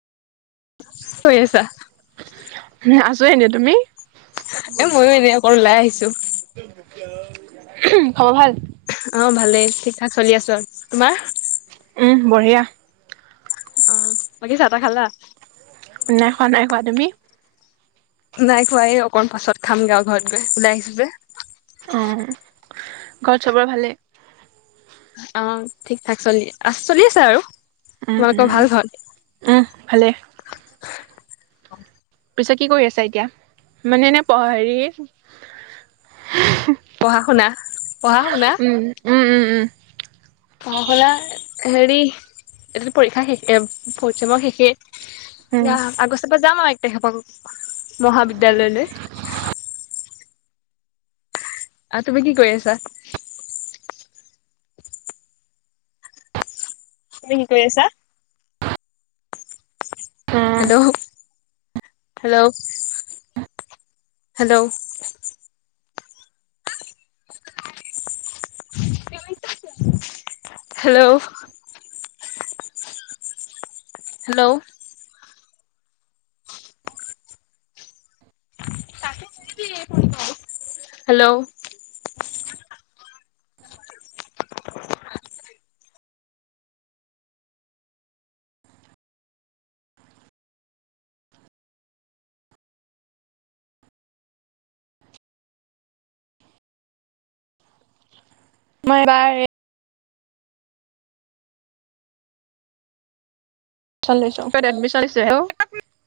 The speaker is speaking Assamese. কি কৰি আছা। আছো এনে তুমি। এ মইয়ো এনেই অকন ওলাই আহিছো। ওম খবৰ ভাল। অ ভালেই ঠিক থাক চলি আছো আৰু তোমাৰ। উম বঢ়িয়া। অ বাকী চাহ তাহ খালা। নাই খোৱা নাই খোৱা তুমি। নাই খোৱা এই অকন পাছত খাম গে আও ঘৰত গৈ ওলাই আহিছো যে। অ ঘৰত চবৰে ভাল অ ঠিক ঠাক চলি আ চলি আছে আৰু। উম তোমালোকৰ হুম ভাল ঘৰত? উম ভালেই। পিছে কি কৰি আছা এতিয়া মানে এনে হেৰি পঢ়া শুনা পঢ়া শুনা। উম উম উম উম। পঢ়া শুনা হেৰি এ পৰীক্ষা শেষে পৰিশ্ৰমা শেষে। উম য়া আগষ্টৰ পৰা যাম আৰু এক তাৰিখৰ পৰা মহাবিদ্যালয়লৈ। আৰু তুমি কি কৰি আছা। তুমি কি কৰি আছা। অ hello hello hello hello hello hello মই এইবাৰ এডমিশ্যন লৈছো কত এডমিশ্যন হৈছে হেল্ল